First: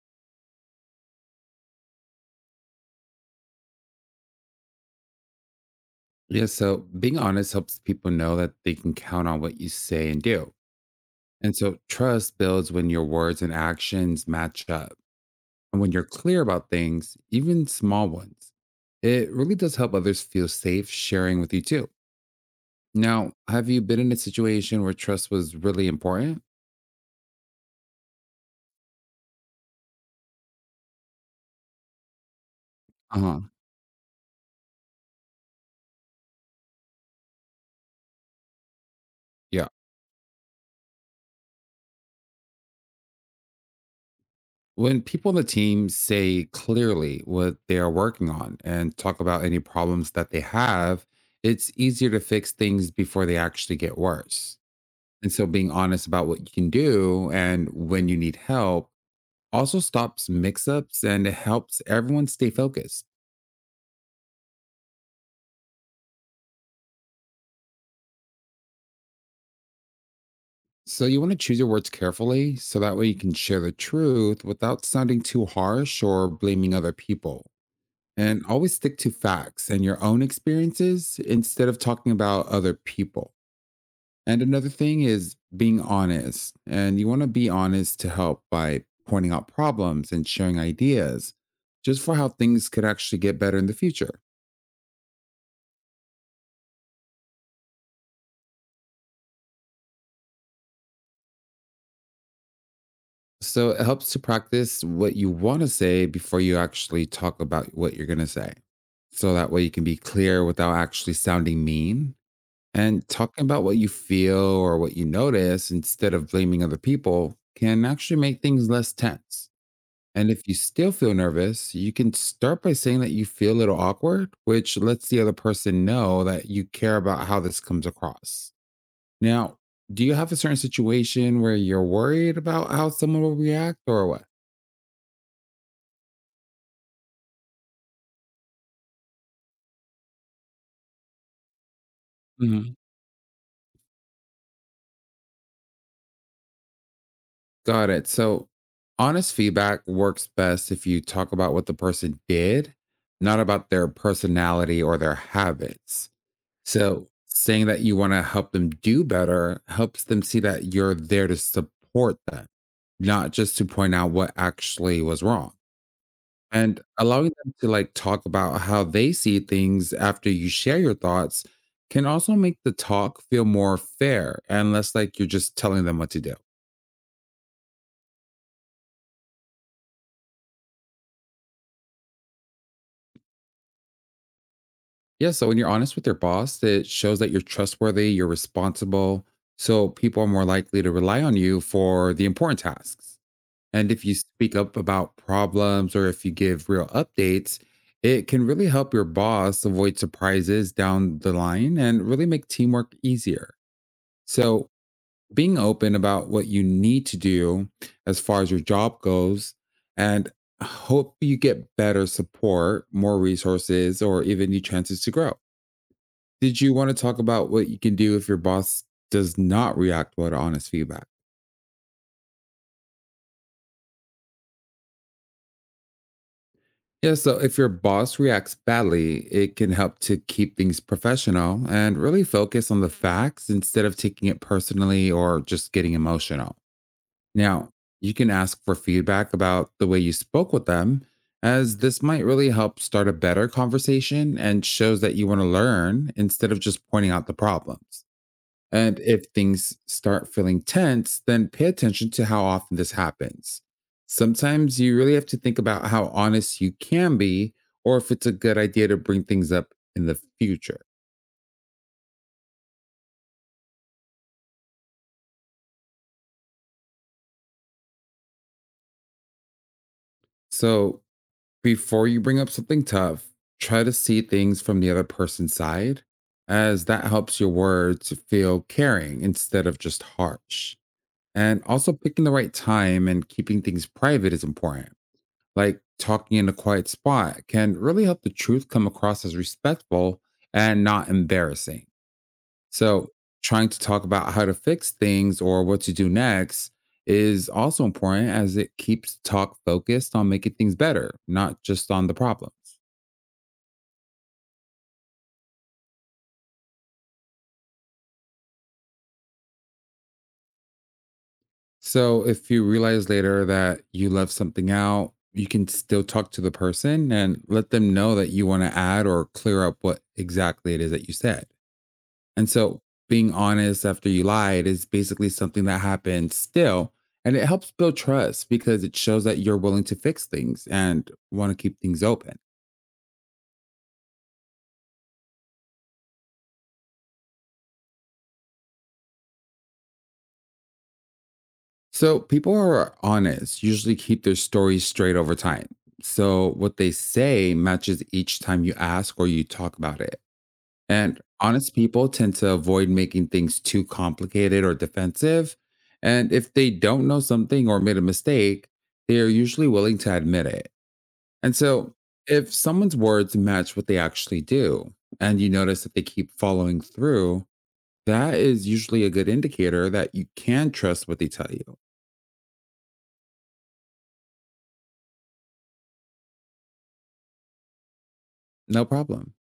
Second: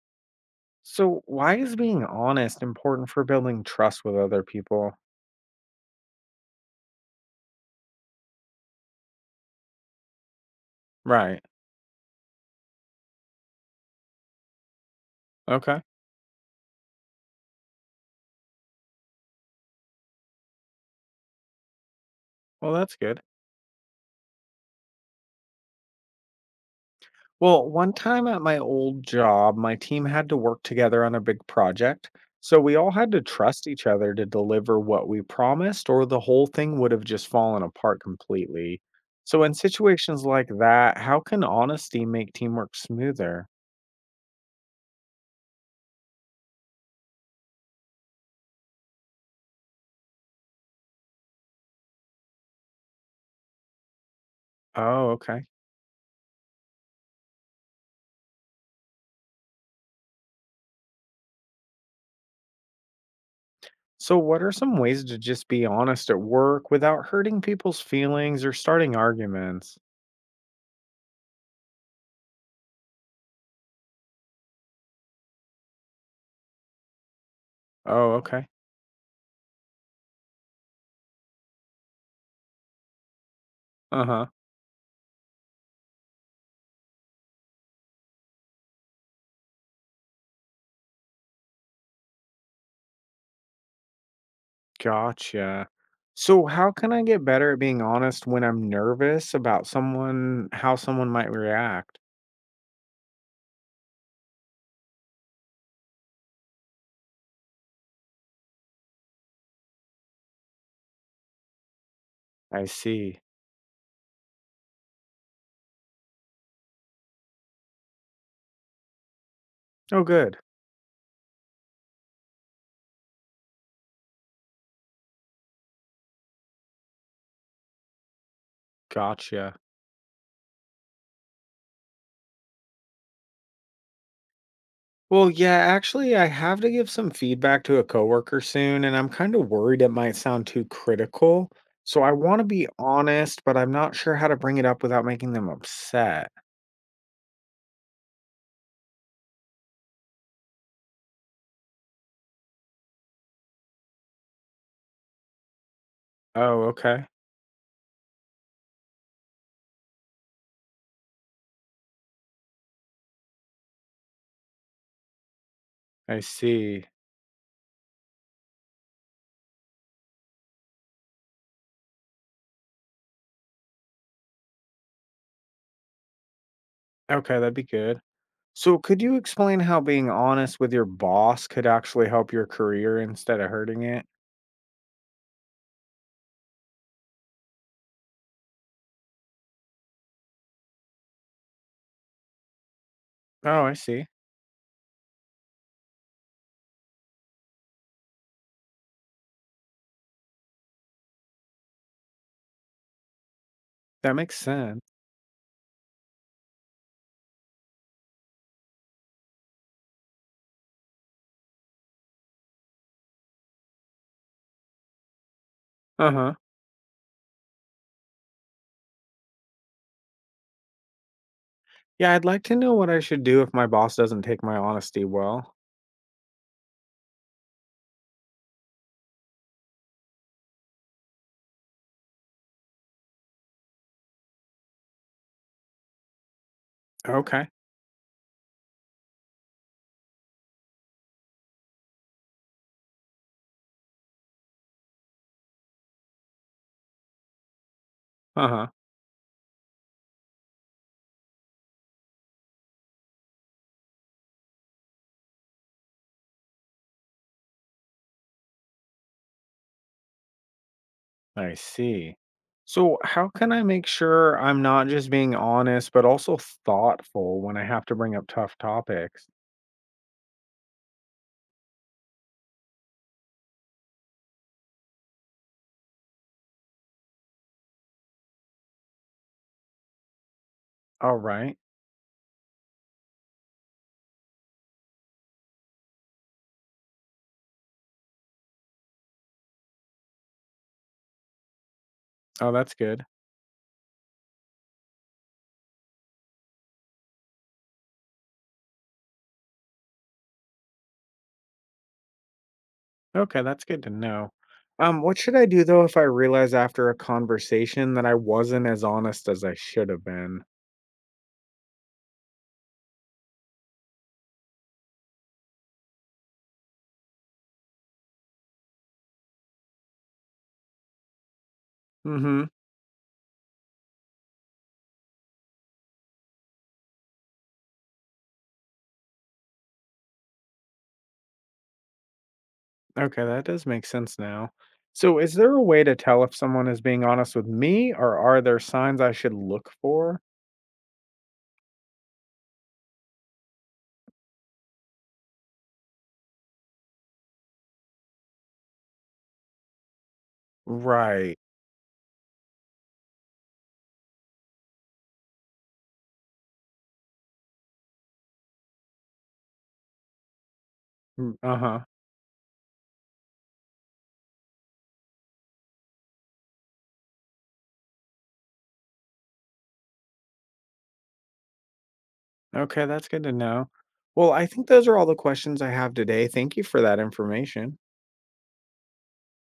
So, why is being honest important for building trust with other people? Yeah, so being honest helps people know that they can count on what you say and do. Right. And so trust builds when your words and actions match up. And Okay. when you're clear about things, even small ones, it really does help others feel safe sharing with you too. Well, that's good. Now, have you been in a situation where trust was really important? Well, one time at my old job, my team had to work together on a big project. So, we all had to Uh huh. trust each other to deliver what we promised, or the whole thing would have just fallen apart completely. So, in Yeah. situations like that, how can honesty make teamwork smoother? When people on the team say clearly what they are working on and talk about any problems that they have, it's easier to fix things before they actually get worse. Oh, And okay. so being honest about what you can do and when you need help also stops mix ups, and it helps everyone stay focused. So, what are some ways to just be honest at work without hurting people's feelings or starting arguments? So you want to choose your words carefully so that way you can share the truth without sounding too harsh or blaming other people. Oh, And okay. always stick to facts and your own experiences instead of talking about other people. Uh-huh. And another thing is being honest. And you want to be honest to help by pointing out problems and sharing ideas just for how things could actually get better in the future. Gotcha. So how can I get better at being honest when I'm nervous about someone, how someone might react? So it helps to practice what you want to say before you actually talk about what you're going to say. So that way you can be clear without actually sounding mean, I and see. talking about what you feel or what you notice instead of blaming other people can actually make things less tense. Oh, And good. if you still feel nervous, you can start by saying that you feel a little awkward, which lets the other person know that you care about how this comes across. Gotcha. Now, do you have a certain situation where you're worried about how someone will react, or what? Well, yeah, actually, I have to give some feedback to a coworker soon, and I'm kind of worried it might sound too critical. So I want to be Hmm. honest, but I'm not sure how to bring it up without making them upset. Got it. So, honest feedback works best if you talk about what the person did, not about their personality or their habits. Oh, okay. So saying that you want to help them do better helps them see that you're there to support them, not just to point out what actually was wrong. I And see. allowing them to like talk about how they see things after you share your thoughts can also make the talk feel more fair and less like you're just telling them what to do. Okay, that'd be good. So, could you explain how being honest with your boss could actually help your career instead of hurting it? Yeah, so when you're honest with your boss, it shows that you're trustworthy, you're responsible, so people are more likely to rely on you for the important tasks. Oh, I And if see. you speak up about problems or if you give real updates, it can really help your boss avoid surprises down the line and really make teamwork easier. That makes So, sense. being open about what you need to do as far as your job goes, and hope you get better support, more resources, or even new chances to grow. Uh huh. Did you want to talk about what you can do if your boss does not react well to honest feedback? Yeah, I'd like to know what I should do if my boss doesn't take my honesty well. Yeah, so if your boss reacts badly, it can help to keep things professional and really focus on the facts instead of taking it personally or just getting emotional. Okay. Now, you can ask for feedback about the way you spoke with them, as this might really help start a better conversation and shows that you want to learn instead of just pointing out the problems. Uh huh. And if things start feeling tense, then pay attention to how often this happens. Sometimes you really have to think about how honest you can be or if it's a good idea to bring things up in the future. I see. So, how can I make sure I'm not just being honest, but also thoughtful when I have to bring up tough topics? So before you bring up something tough, try to see things from the other person's side, as that helps your words feel caring instead of just harsh. All right. And also picking the right time and keeping things private is important, like talking in a quiet spot can really help the truth come across as respectful and not embarrassing. Oh, that's good. So, trying to talk about how to fix things or what to do next is also important, as it keeps talk focused on making things better, not just on the problems. Okay, that's good to know. What should I do though if I realize after a conversation that I wasn't as honest as I should have been? So, if you realize later that you left something out, you can still talk to the person and let them know that you want to add or clear up what exactly it is that you said. Mm-hmm. And so being honest after you lied is basically something that happens still. And it helps build trust because it shows that you're willing to fix things and want to keep things open. Okay, that does make sense now. So is there a way to tell if someone is being honest with me or are there signs I should look for? So people who are honest usually keep their stories straight over time. So what they say matches each time you ask or you talk about it. And Right. honest people tend to avoid making things too complicated or defensive. And if they don't know something or made a mistake, they are usually willing to admit it. Mm, And Uh-huh. so, if someone's words match what they actually do, and you notice that they keep following through, that is usually a good indicator that you can trust what they tell you. Okay, that's good to know. Well, I think those are all the questions I have today. Thank you for that information. No problem.